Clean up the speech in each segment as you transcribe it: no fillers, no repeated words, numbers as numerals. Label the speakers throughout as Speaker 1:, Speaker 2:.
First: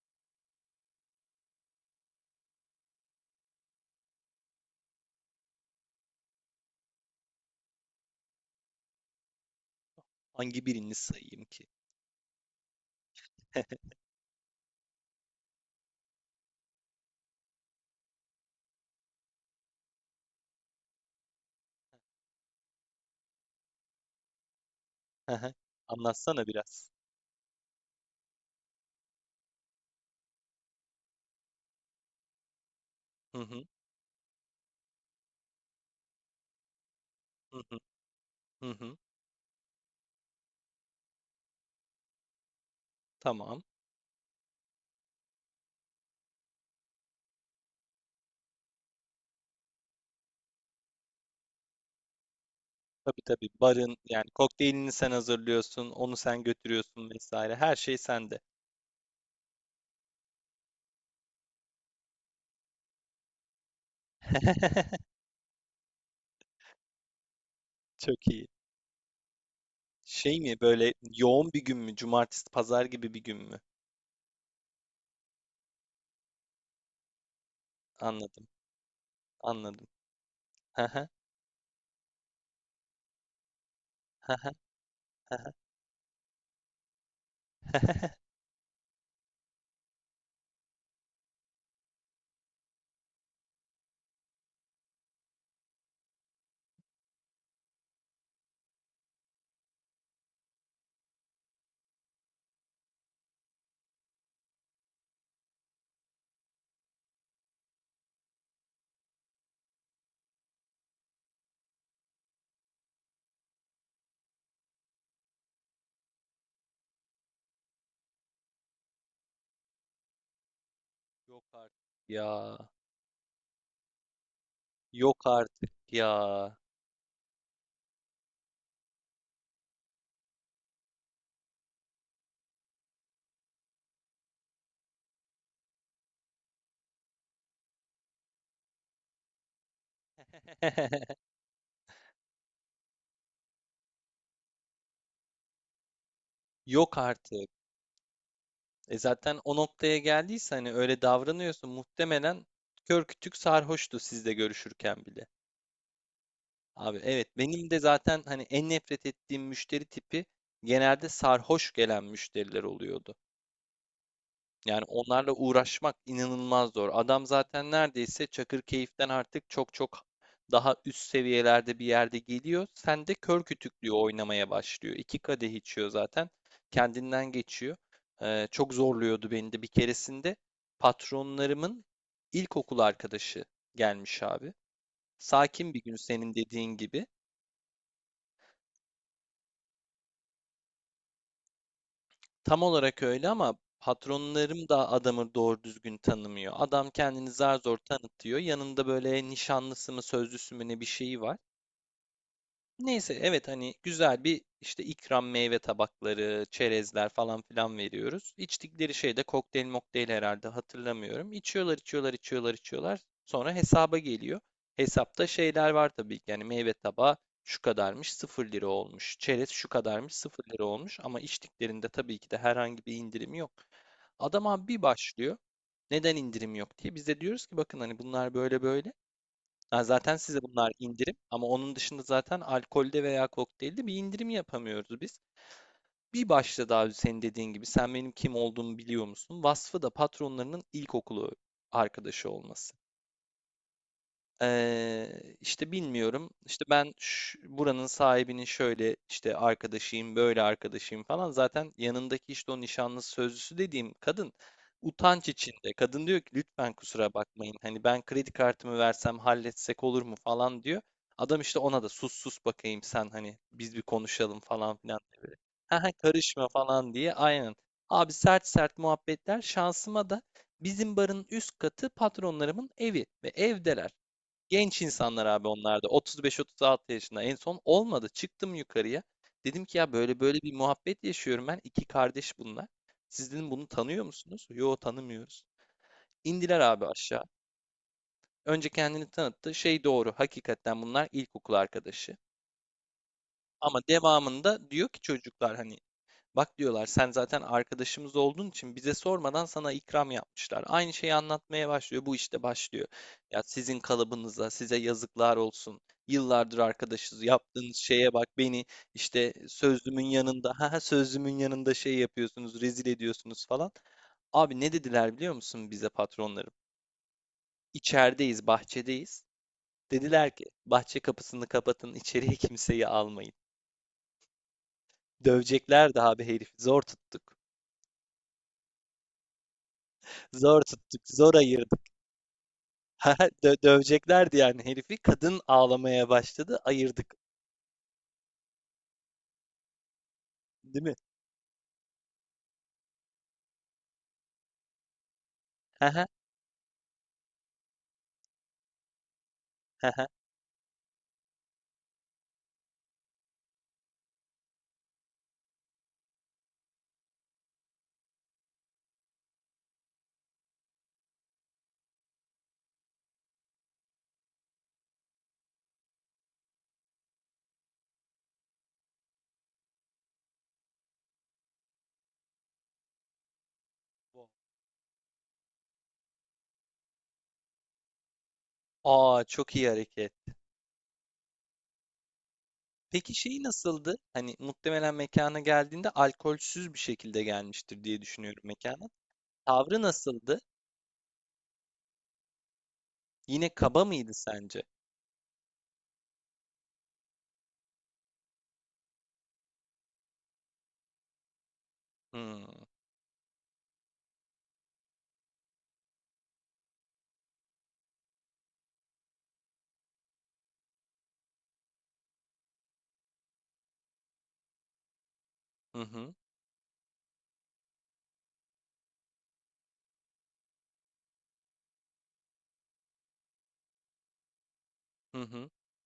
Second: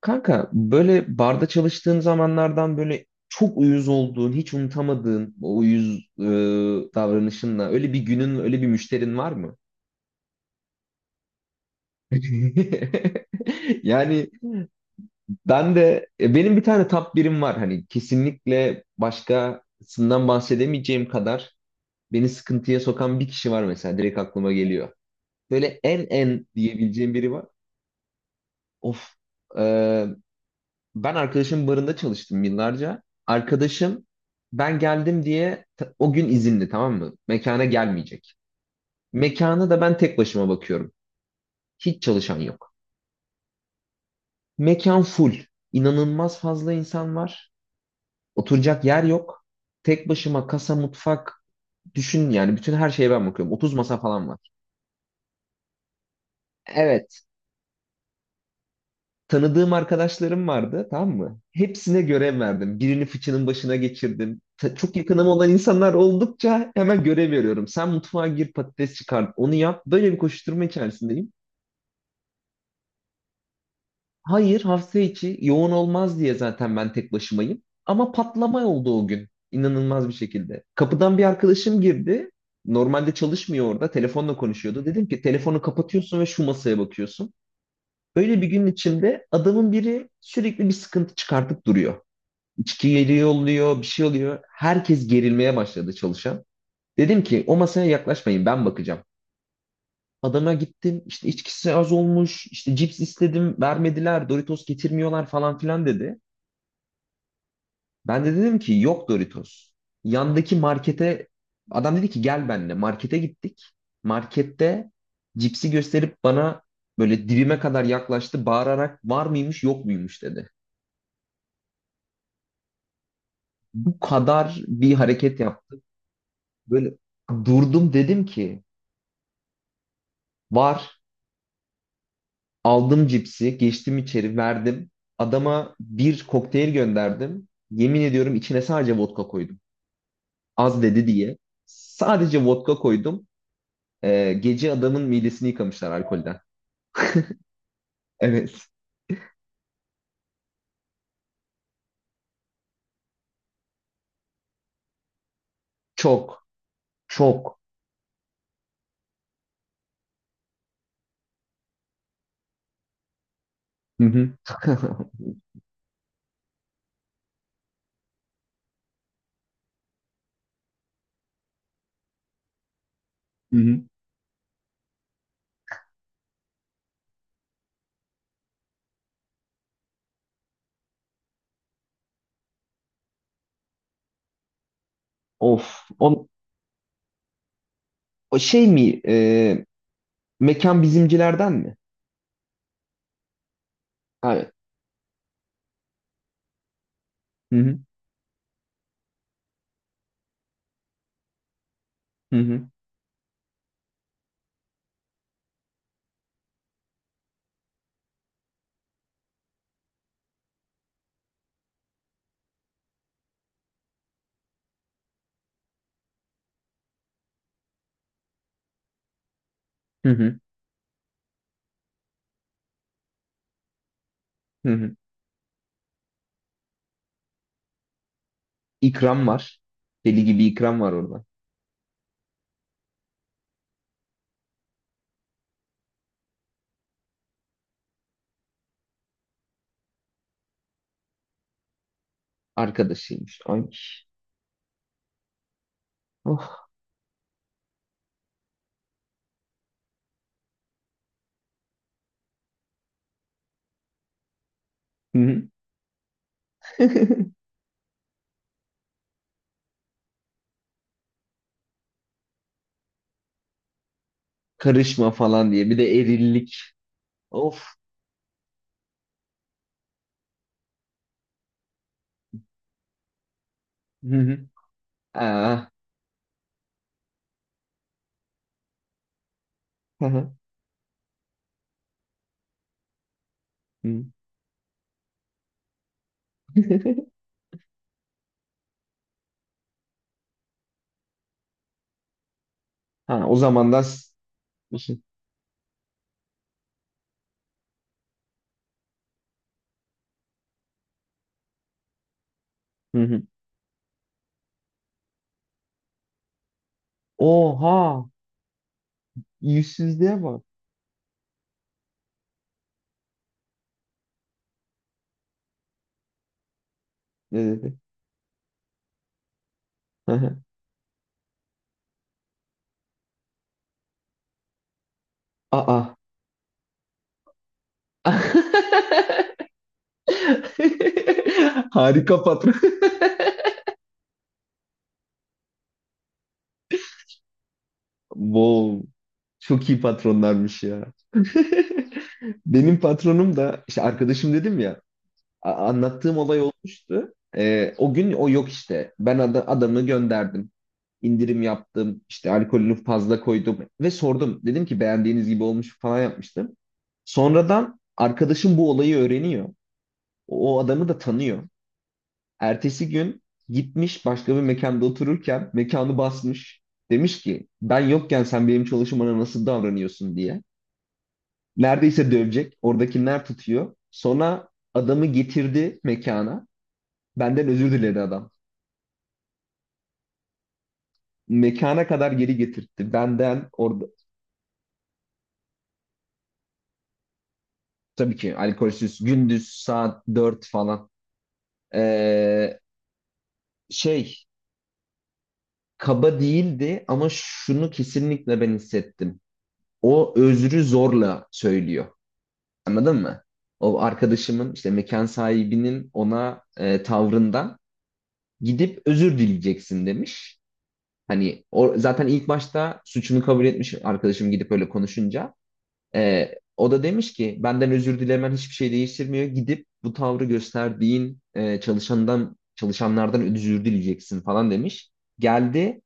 Speaker 1: Kanka böyle barda çalıştığın zamanlardan böyle çok uyuz olduğun, hiç unutamadığın o uyuz davranışınla öyle bir günün, öyle bir müşterin var mı?
Speaker 2: Hangi birini sayayım ki?
Speaker 1: Yani ben de benim bir tane top birim var, hani kesinlikle başkasından bahsedemeyeceğim kadar beni sıkıntıya sokan bir kişi var, mesela direkt aklıma geliyor.
Speaker 2: Hı hı.
Speaker 1: Böyle en
Speaker 2: Anlatsana
Speaker 1: en
Speaker 2: biraz.
Speaker 1: diyebileceğim biri var. Of. e, Ben arkadaşımın barında çalıştım yıllarca.
Speaker 2: Hı hı,
Speaker 1: Arkadaşım ben geldim diye o gün izinli, tamam mı?
Speaker 2: hı
Speaker 1: Mekana
Speaker 2: hı,
Speaker 1: gelmeyecek.
Speaker 2: hı hı.
Speaker 1: Mekana da ben tek başıma bakıyorum. Hiç çalışan yok.
Speaker 2: Tamam.
Speaker 1: Mekan full. İnanılmaz fazla insan var. Oturacak yer yok. Tek başıma kasa, mutfak, düşün yani bütün her şeye
Speaker 2: Tabii
Speaker 1: ben
Speaker 2: tabii.
Speaker 1: bakıyorum. 30
Speaker 2: Barın
Speaker 1: masa falan
Speaker 2: yani
Speaker 1: var.
Speaker 2: kokteylini sen hazırlıyorsun, onu sen götürüyorsun
Speaker 1: Evet.
Speaker 2: vesaire. Her şey sende.
Speaker 1: Tanıdığım arkadaşlarım vardı, tamam mı? Hepsine görev verdim. Birini fıçının başına geçirdim. Çok yakınım olan insanlar oldukça hemen görev veriyorum. Sen
Speaker 2: Çok
Speaker 1: mutfağa
Speaker 2: iyi.
Speaker 1: gir, patates çıkar, onu yap. Böyle bir
Speaker 2: Şey mi
Speaker 1: koşturma
Speaker 2: böyle
Speaker 1: içerisindeyim.
Speaker 2: yoğun bir gün mü? Cumartesi, pazar gibi bir gün mü?
Speaker 1: Hayır, hafta içi yoğun olmaz diye zaten ben tek başımayım. Ama
Speaker 2: Anladım.
Speaker 1: patlama oldu o gün.
Speaker 2: Anladım.
Speaker 1: İnanılmaz bir şekilde.
Speaker 2: Hı hı,
Speaker 1: Kapıdan bir arkadaşım girdi. Normalde çalışmıyor orada.
Speaker 2: hı
Speaker 1: Telefonla
Speaker 2: hı,
Speaker 1: konuşuyordu. Dedim ki
Speaker 2: hı hı.
Speaker 1: telefonu kapatıyorsun ve şu masaya bakıyorsun. Böyle bir gün içinde adamın biri sürekli bir sıkıntı çıkartıp duruyor. İçki geliyor oluyor, bir şey oluyor. Herkes gerilmeye başladı, çalışan. Dedim ki o masaya yaklaşmayın, ben bakacağım. Adama gittim, işte içkisi az olmuş, işte cips istedim vermediler, Doritos getirmiyorlar falan filan dedi. Ben de dedim ki yok Doritos. Yandaki markete adam dedi ki gel benimle, markete gittik. Markette cipsi gösterip bana böyle dibime kadar yaklaştı, bağırarak var mıymış yok muymuş dedi.
Speaker 2: Yok artık. Ya.
Speaker 1: Bu kadar bir
Speaker 2: Yok
Speaker 1: hareket
Speaker 2: artık
Speaker 1: yaptı.
Speaker 2: ya.
Speaker 1: Böyle durdum, dedim ki var. Aldım cipsi, geçtim içeri, verdim. Adama bir kokteyl gönderdim. Yemin ediyorum içine sadece vodka koydum. Az dedi diye. Sadece vodka koydum. Gece adamın midesini yıkamışlar alkolden.
Speaker 2: Yok artık.
Speaker 1: Evet.
Speaker 2: E zaten o noktaya geldiyse hani öyle davranıyorsun muhtemelen kör kütük sarhoştu sizle görüşürken bile.
Speaker 1: Çok.
Speaker 2: Abi evet
Speaker 1: Çok.
Speaker 2: benim de zaten hani en nefret ettiğim müşteri tipi genelde sarhoş gelen müşteriler oluyordu.
Speaker 1: Hı hı.
Speaker 2: Yani onlarla uğraşmak inanılmaz zor. Adam zaten neredeyse Çakırkeyif'ten artık çok çok daha üst seviyelerde bir yerde geliyor. Sen de kör
Speaker 1: Hı hı.
Speaker 2: kütüklüğü oynamaya başlıyor. İki kadeh içiyor zaten. Kendinden geçiyor. Çok zorluyordu beni de. Bir keresinde patronlarımın ilkokul arkadaşı gelmiş abi. Sakin bir
Speaker 1: Of.
Speaker 2: gün
Speaker 1: O,
Speaker 2: senin dediğin gibi.
Speaker 1: o şey mi? Mekan bizimcilerden mi?
Speaker 2: Tam olarak öyle ama
Speaker 1: Evet.
Speaker 2: patronlarım da adamı doğru düzgün tanımıyor. Adam kendini
Speaker 1: Hı
Speaker 2: zar zor
Speaker 1: hı.
Speaker 2: tanıtıyor. Yanında böyle nişanlısı mı sözlüsü mü ne bir şeyi var.
Speaker 1: Hı hı.
Speaker 2: Neyse evet hani güzel bir işte ikram meyve tabakları, çerezler falan filan veriyoruz. İçtikleri şey de kokteyl mokteyl herhalde hatırlamıyorum. İçiyorlar içiyorlar içiyorlar içiyorlar. Sonra hesaba geliyor. Hesapta şeyler var tabii ki yani meyve tabağı şu kadarmış sıfır lira olmuş. Çerez şu
Speaker 1: Hı
Speaker 2: kadarmış
Speaker 1: hı.
Speaker 2: sıfır lira olmuş. Ama içtiklerinde tabii ki de herhangi bir indirim yok. Adam abi
Speaker 1: Hı
Speaker 2: bir
Speaker 1: hı.
Speaker 2: başlıyor. Neden indirim yok diye. Biz de diyoruz ki bakın hani bunlar böyle böyle.
Speaker 1: İkram var.
Speaker 2: Ha, zaten
Speaker 1: Deli
Speaker 2: size
Speaker 1: gibi
Speaker 2: bunlar
Speaker 1: ikram var
Speaker 2: indirim
Speaker 1: orada.
Speaker 2: ama onun dışında zaten alkolde veya kokteylde bir indirim yapamıyoruz biz. Bir başta daha senin dediğin gibi sen benim kim olduğumu biliyor musun? Vasfı da patronlarının ilkokulu arkadaşı olması.
Speaker 1: Arkadaşıymış. Ay.
Speaker 2: İşte bilmiyorum.
Speaker 1: Of.
Speaker 2: İşte buranın sahibinin şöyle işte arkadaşıyım, böyle arkadaşıyım falan. Zaten yanındaki işte o nişanlısı sözlüsü dediğim kadın
Speaker 1: Hı
Speaker 2: utanç
Speaker 1: hı.
Speaker 2: içinde. Kadın diyor ki lütfen kusura bakmayın. Hani ben kredi kartımı versem halletsek olur mu falan diyor. Adam işte ona da sus sus bakayım sen hani biz bir konuşalım falan filan
Speaker 1: Karışma
Speaker 2: diye böyle.
Speaker 1: falan diye. Bir
Speaker 2: Ha ha,
Speaker 1: de
Speaker 2: karışma
Speaker 1: erillik.
Speaker 2: falan diye aynen.
Speaker 1: Of.
Speaker 2: Abi sert sert muhabbetler şansıma da bizim barın üst katı patronlarımın evi ve evdeler.
Speaker 1: Hı hı.
Speaker 2: Genç insanlar abi
Speaker 1: Aa.
Speaker 2: onlar da 35-36 yaşında en son olmadı. Çıktım yukarıya. Dedim ki ya
Speaker 1: Hı
Speaker 2: böyle
Speaker 1: hı.
Speaker 2: böyle bir muhabbet yaşıyorum ben. İki kardeş bunlar. Siz dedim bunu tanıyor
Speaker 1: Hı.
Speaker 2: musunuz? Yo tanımıyoruz. İndiler abi aşağı. Önce kendini tanıttı. Şey doğru hakikaten bunlar ilkokul arkadaşı.
Speaker 1: Ha, o zaman
Speaker 2: Ama
Speaker 1: da
Speaker 2: devamında diyor ki
Speaker 1: şey-
Speaker 2: çocuklar hani bak diyorlar sen zaten arkadaşımız olduğun için bize sormadan sana ikram yapmışlar. Aynı şeyi anlatmaya başlıyor. Bu işte başlıyor.
Speaker 1: Hı hı.
Speaker 2: Ya sizin kalıbınıza, size yazıklar olsun. Yıllardır arkadaşız. Yaptığınız
Speaker 1: Oha.
Speaker 2: şeye bak beni işte sözlümün
Speaker 1: Yüzsüzlüğe bak.
Speaker 2: yanında, ha sözlümün yanında şey yapıyorsunuz, rezil ediyorsunuz falan. Abi ne dediler biliyor musun bize patronlarım?
Speaker 1: Ne dedi?
Speaker 2: İçerideyiz, bahçedeyiz.
Speaker 1: Hı
Speaker 2: Dediler
Speaker 1: hı.
Speaker 2: ki bahçe kapısını kapatın, içeriye kimseyi almayın. Dövecekler
Speaker 1: Aa.
Speaker 2: de abi herifi. Zor tuttuk. Zor tuttuk. Zor ayırdık.
Speaker 1: Harika patron.
Speaker 2: Ha, döveceklerdi yani herifi. Kadın ağlamaya başladı. Ayırdık.
Speaker 1: Wow. Çok iyi patronlarmış
Speaker 2: Değil
Speaker 1: ya.
Speaker 2: mi?
Speaker 1: Benim patronum da, işte arkadaşım dedim ya, anlattığım olay olmuştu. O gün o yok işte. Ben adamı gönderdim. İndirim yaptım. İşte alkolünü fazla koydum ve sordum. Dedim ki beğendiğiniz gibi olmuş falan yapmıştım. Sonradan arkadaşım bu olayı öğreniyor. O adamı da tanıyor. Ertesi gün gitmiş, başka bir mekanda otururken mekanı basmış. Demiş ki ben yokken sen benim çalışmana nasıl davranıyorsun diye. Neredeyse dövecek. Oradakiler tutuyor. Sonra adamı getirdi mekana. Benden özür diledi adam.
Speaker 2: Aa, çok iyi hareket.
Speaker 1: Mekana kadar geri getirtti.
Speaker 2: Peki şey
Speaker 1: Benden or...
Speaker 2: nasıldı? Hani muhtemelen mekana geldiğinde alkolsüz bir şekilde gelmiştir diye
Speaker 1: Tabii ki
Speaker 2: düşünüyorum mekana.
Speaker 1: alkolsüz. Gündüz
Speaker 2: Tavrı
Speaker 1: saat
Speaker 2: nasıldı?
Speaker 1: 4 falan. Ee,
Speaker 2: Yine kaba mıydı
Speaker 1: şey
Speaker 2: sence?
Speaker 1: Kaba değildi ama şunu kesinlikle ben hissettim. O özrü zorla söylüyor.
Speaker 2: Hmm.
Speaker 1: Anladın mı? O arkadaşımın, işte mekan sahibinin ona tavrından gidip özür dileyeceksin demiş. Hani o zaten ilk başta suçunu kabul etmiş, arkadaşım gidip öyle konuşunca.
Speaker 2: Hı hı.
Speaker 1: O da demiş ki benden özür dilemen hiçbir şey değiştirmiyor. Gidip bu tavrı gösterdiğin çalışanlardan özür dileyeceksin falan demiş.
Speaker 2: Hı hı.
Speaker 1: Geldi,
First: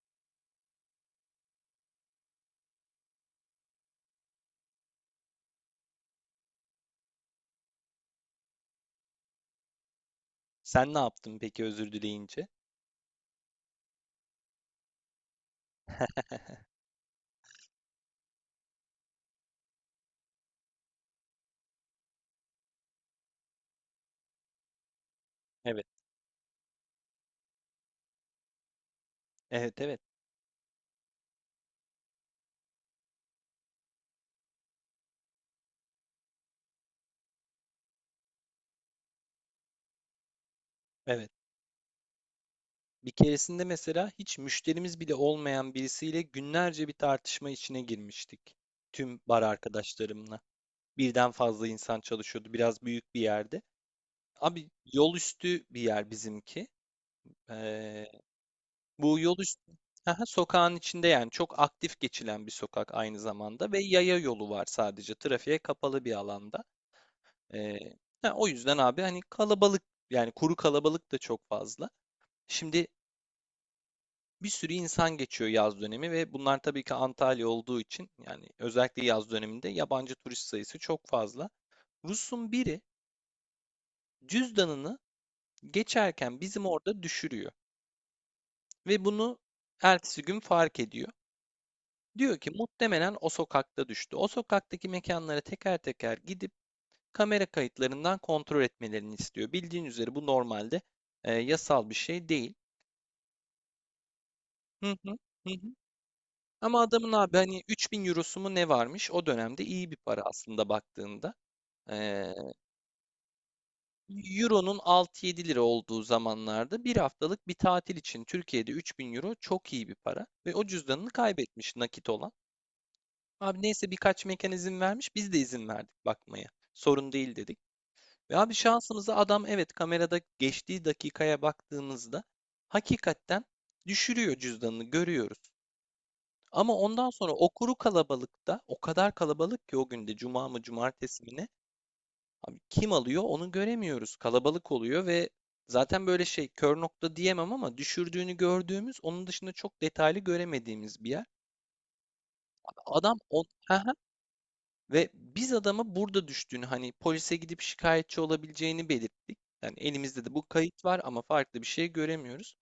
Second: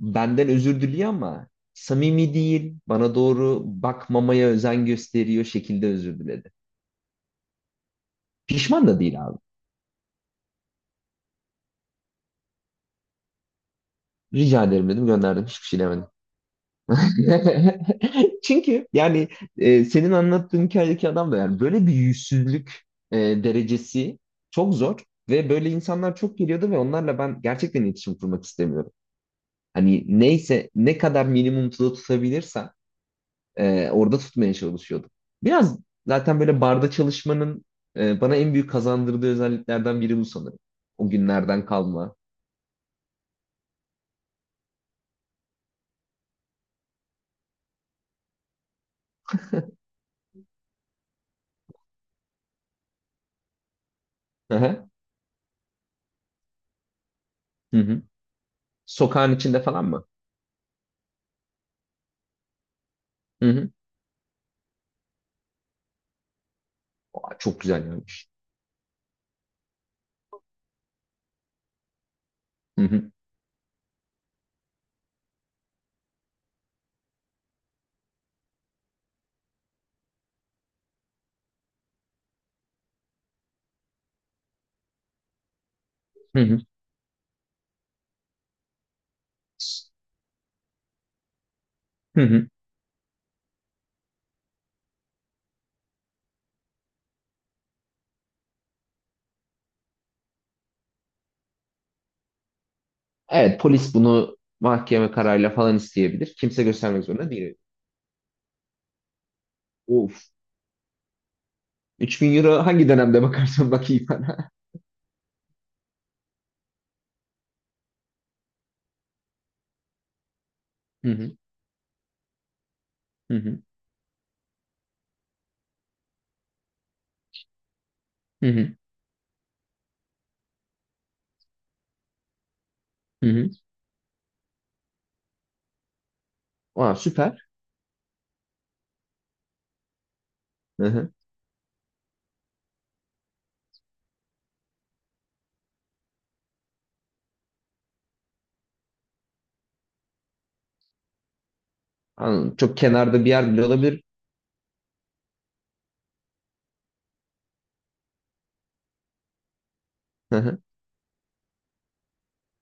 Speaker 1: benden özür diliyor ama samimi değil. Bana doğru bakmamaya özen gösteriyor şekilde özür diledi. Pişman da değil abi.
Speaker 2: Sen ne yaptın peki özür dileyince?
Speaker 1: Rica ederim dedim, gönderdim, hiçbir şey demedim. Çünkü yani senin anlattığın hikayedeki adam da, yani böyle bir yüzsüzlük derecesi çok zor, ve böyle
Speaker 2: Evet.
Speaker 1: insanlar çok geliyordu ve onlarla ben gerçekten iletişim kurmak istemiyorum.
Speaker 2: Evet evet.
Speaker 1: Hani neyse, ne kadar minimumda tutabilirsem orada tutmaya çalışıyordum. Biraz zaten böyle barda çalışmanın bana en büyük kazandırdığı özelliklerden biri bu sanırım. O
Speaker 2: Evet.
Speaker 1: günlerden kalma.
Speaker 2: Bir keresinde mesela hiç müşterimiz bile olmayan birisiyle günlerce bir tartışma içine girmiştik. Tüm bar arkadaşlarımla. Birden fazla insan çalışıyordu. Biraz büyük bir yerde.
Speaker 1: Hı
Speaker 2: Abi
Speaker 1: hı.
Speaker 2: yol üstü bir yer bizimki.
Speaker 1: Hı hı.
Speaker 2: Ee, Bu
Speaker 1: Sokağın
Speaker 2: yol
Speaker 1: içinde
Speaker 2: üstü,
Speaker 1: falan mı?
Speaker 2: aha, sokağın içinde yani çok aktif geçilen bir sokak aynı
Speaker 1: Hı hı.
Speaker 2: zamanda ve yaya yolu var sadece trafiğe kapalı bir alanda.
Speaker 1: Aa, çok
Speaker 2: Ee,
Speaker 1: güzel yani.
Speaker 2: ha, o yüzden abi hani kalabalık yani kuru kalabalık da çok fazla.
Speaker 1: Hı
Speaker 2: Şimdi
Speaker 1: hı.
Speaker 2: bir sürü insan geçiyor yaz dönemi ve bunlar tabii ki Antalya olduğu için yani özellikle yaz döneminde yabancı turist sayısı çok fazla. Rus'un biri cüzdanını
Speaker 1: Hı
Speaker 2: geçerken
Speaker 1: hı.
Speaker 2: bizim orada düşürüyor ve bunu ertesi gün fark ediyor.
Speaker 1: Hı
Speaker 2: Diyor
Speaker 1: hı.
Speaker 2: ki muhtemelen o sokakta düştü. O sokaktaki mekanlara teker teker gidip kamera kayıtlarından kontrol etmelerini istiyor. Bildiğin üzere bu normalde yasal bir şey değil.
Speaker 1: Evet, polis bunu
Speaker 2: Hı hı.
Speaker 1: mahkeme
Speaker 2: Hı
Speaker 1: kararıyla
Speaker 2: hı.
Speaker 1: falan isteyebilir. Kimse
Speaker 2: Ama
Speaker 1: göstermek
Speaker 2: adamın
Speaker 1: zorunda
Speaker 2: abi
Speaker 1: değil.
Speaker 2: hani 3000 eurosu mu ne varmış? O dönemde iyi bir para
Speaker 1: Of.
Speaker 2: aslında baktığında. Ee,
Speaker 1: 3000 euro hangi dönemde bakarsan bakayım bana.
Speaker 2: Euro'nun 6-7 lira olduğu zamanlarda bir haftalık bir tatil için Türkiye'de 3000 euro çok iyi bir para. Ve o cüzdanını
Speaker 1: Hı hı.
Speaker 2: kaybetmiş nakit olan.
Speaker 1: Hı hı.
Speaker 2: Abi neyse birkaç mekan izin vermiş biz de izin verdik bakmaya. Sorun değil dedik. Ve
Speaker 1: Hı
Speaker 2: abi
Speaker 1: hı.
Speaker 2: şansımıza adam evet kamerada geçtiği dakikaya baktığımızda
Speaker 1: Hı
Speaker 2: hakikaten
Speaker 1: hı.
Speaker 2: düşürüyor cüzdanını görüyoruz. Ama
Speaker 1: Aa,
Speaker 2: ondan sonra o
Speaker 1: süper.
Speaker 2: kuru kalabalıkta o kadar kalabalık ki o günde cuma mı
Speaker 1: Hı hı.
Speaker 2: cumartesi mi ne? Abi kim alıyor onu göremiyoruz. Kalabalık oluyor ve zaten böyle şey kör nokta diyemem ama düşürdüğünü gördüğümüz onun dışında çok detaylı göremediğimiz bir yer.
Speaker 1: Anladım. Çok
Speaker 2: Adam
Speaker 1: kenarda bir
Speaker 2: o.
Speaker 1: yer bile
Speaker 2: Hı hı.
Speaker 1: olabilir.
Speaker 2: Ve biz adama burada düştüğünü hani polise gidip şikayetçi olabileceğini belirttik. Yani elimizde de
Speaker 1: Hı
Speaker 2: bu
Speaker 1: hı.
Speaker 2: kayıt var ama farklı bir şey göremiyoruz.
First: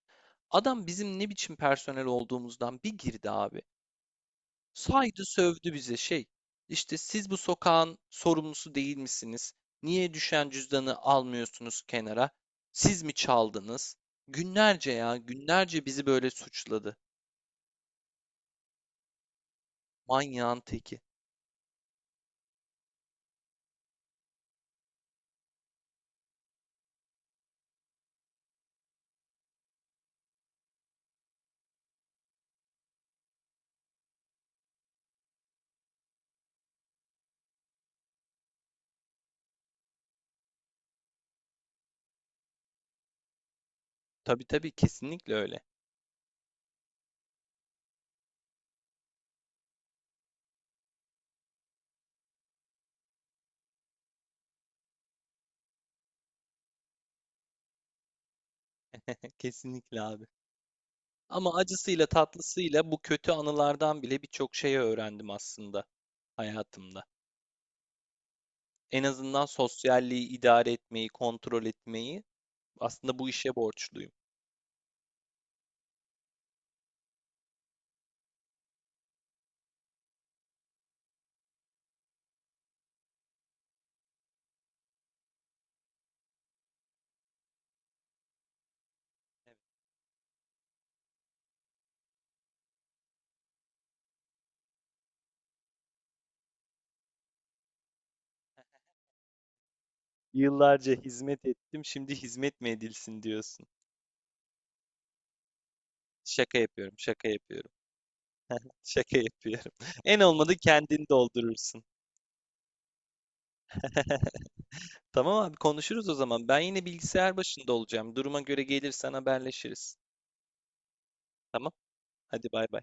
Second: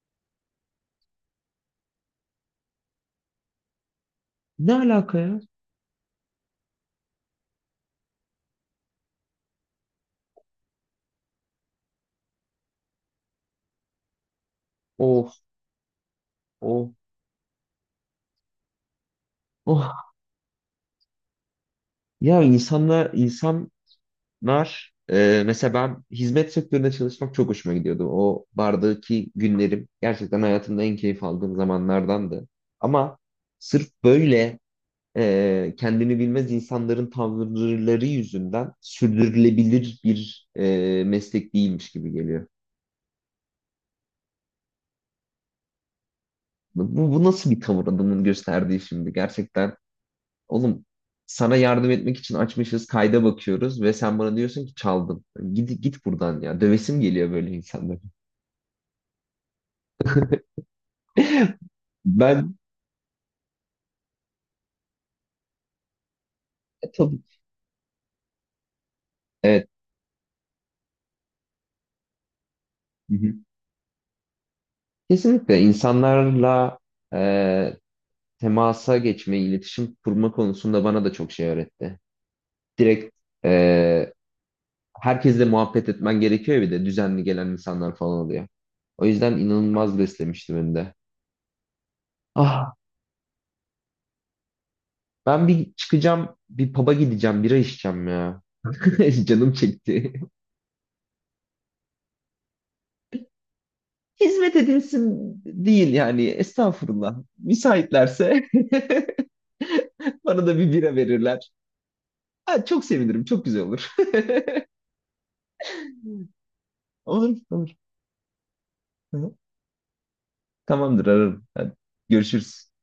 Speaker 2: Adam bizim ne biçim personel olduğumuzdan bir girdi abi.
Speaker 1: Ne alaka
Speaker 2: Saydı
Speaker 1: ya?
Speaker 2: sövdü bize şey. İşte siz bu sokağın sorumlusu değil misiniz? Niye düşen cüzdanı almıyorsunuz kenara? Siz mi çaldınız? Günlerce ya,
Speaker 1: Of.
Speaker 2: günlerce bizi böyle
Speaker 1: Of.
Speaker 2: suçladı.
Speaker 1: Oh.
Speaker 2: Manyağın teki.
Speaker 1: Ya, insanlar mesela ben hizmet sektöründe çalışmak çok hoşuma gidiyordu. O bardaki günlerim gerçekten hayatımda en keyif aldığım zamanlardandı. Ama sırf böyle kendini bilmez insanların tavırları yüzünden sürdürülebilir bir meslek değilmiş gibi geliyor.
Speaker 2: Tabii tabii kesinlikle öyle.
Speaker 1: Bu nasıl bir tavır adamın gösterdiği şimdi? Gerçekten oğlum, sana yardım etmek için açmışız, kayda bakıyoruz ve sen bana diyorsun ki çaldım. Git buradan ya. Dövesim geliyor böyle insanlara.
Speaker 2: Kesinlikle abi. Ama acısıyla
Speaker 1: Ben
Speaker 2: tatlısıyla bu kötü anılardan bile birçok şey öğrendim aslında hayatımda.
Speaker 1: tabii
Speaker 2: En azından
Speaker 1: evet.
Speaker 2: sosyalliği idare etmeyi, kontrol etmeyi
Speaker 1: Hı
Speaker 2: aslında bu
Speaker 1: hı.
Speaker 2: işe borçluyum.
Speaker 1: Kesinlikle insanlarla e, temasa geçme, iletişim kurma konusunda bana da çok şey öğretti. Direkt e, herkesle muhabbet etmen gerekiyor ya, bir de düzenli gelen insanlar falan oluyor. O yüzden inanılmaz beslemişti beni de. Ah, ben bir çıkacağım, bir pub'a gideceğim, bira içeceğim ya. Canım çekti.
Speaker 2: Yıllarca hizmet ettim, şimdi hizmet mi edilsin diyorsun.
Speaker 1: Hizmet edilsin değil yani,
Speaker 2: Şaka yapıyorum,
Speaker 1: estağfurullah.
Speaker 2: şaka yapıyorum,
Speaker 1: Müsaitlerse
Speaker 2: şaka yapıyorum. En
Speaker 1: bana
Speaker 2: olmadı
Speaker 1: da bir bira
Speaker 2: kendini
Speaker 1: verirler.
Speaker 2: doldurursun.
Speaker 1: Ha, çok sevinirim, çok güzel olur.
Speaker 2: Tamam abi konuşuruz o zaman. Ben yine
Speaker 1: Olur,
Speaker 2: bilgisayar başında
Speaker 1: olur.
Speaker 2: olacağım. Duruma göre gelirsen
Speaker 1: Hı hı.
Speaker 2: haberleşiriz.
Speaker 1: Tamamdır, ararım.
Speaker 2: Tamam,
Speaker 1: Hadi,
Speaker 2: hadi bay
Speaker 1: görüşürüz.
Speaker 2: bay.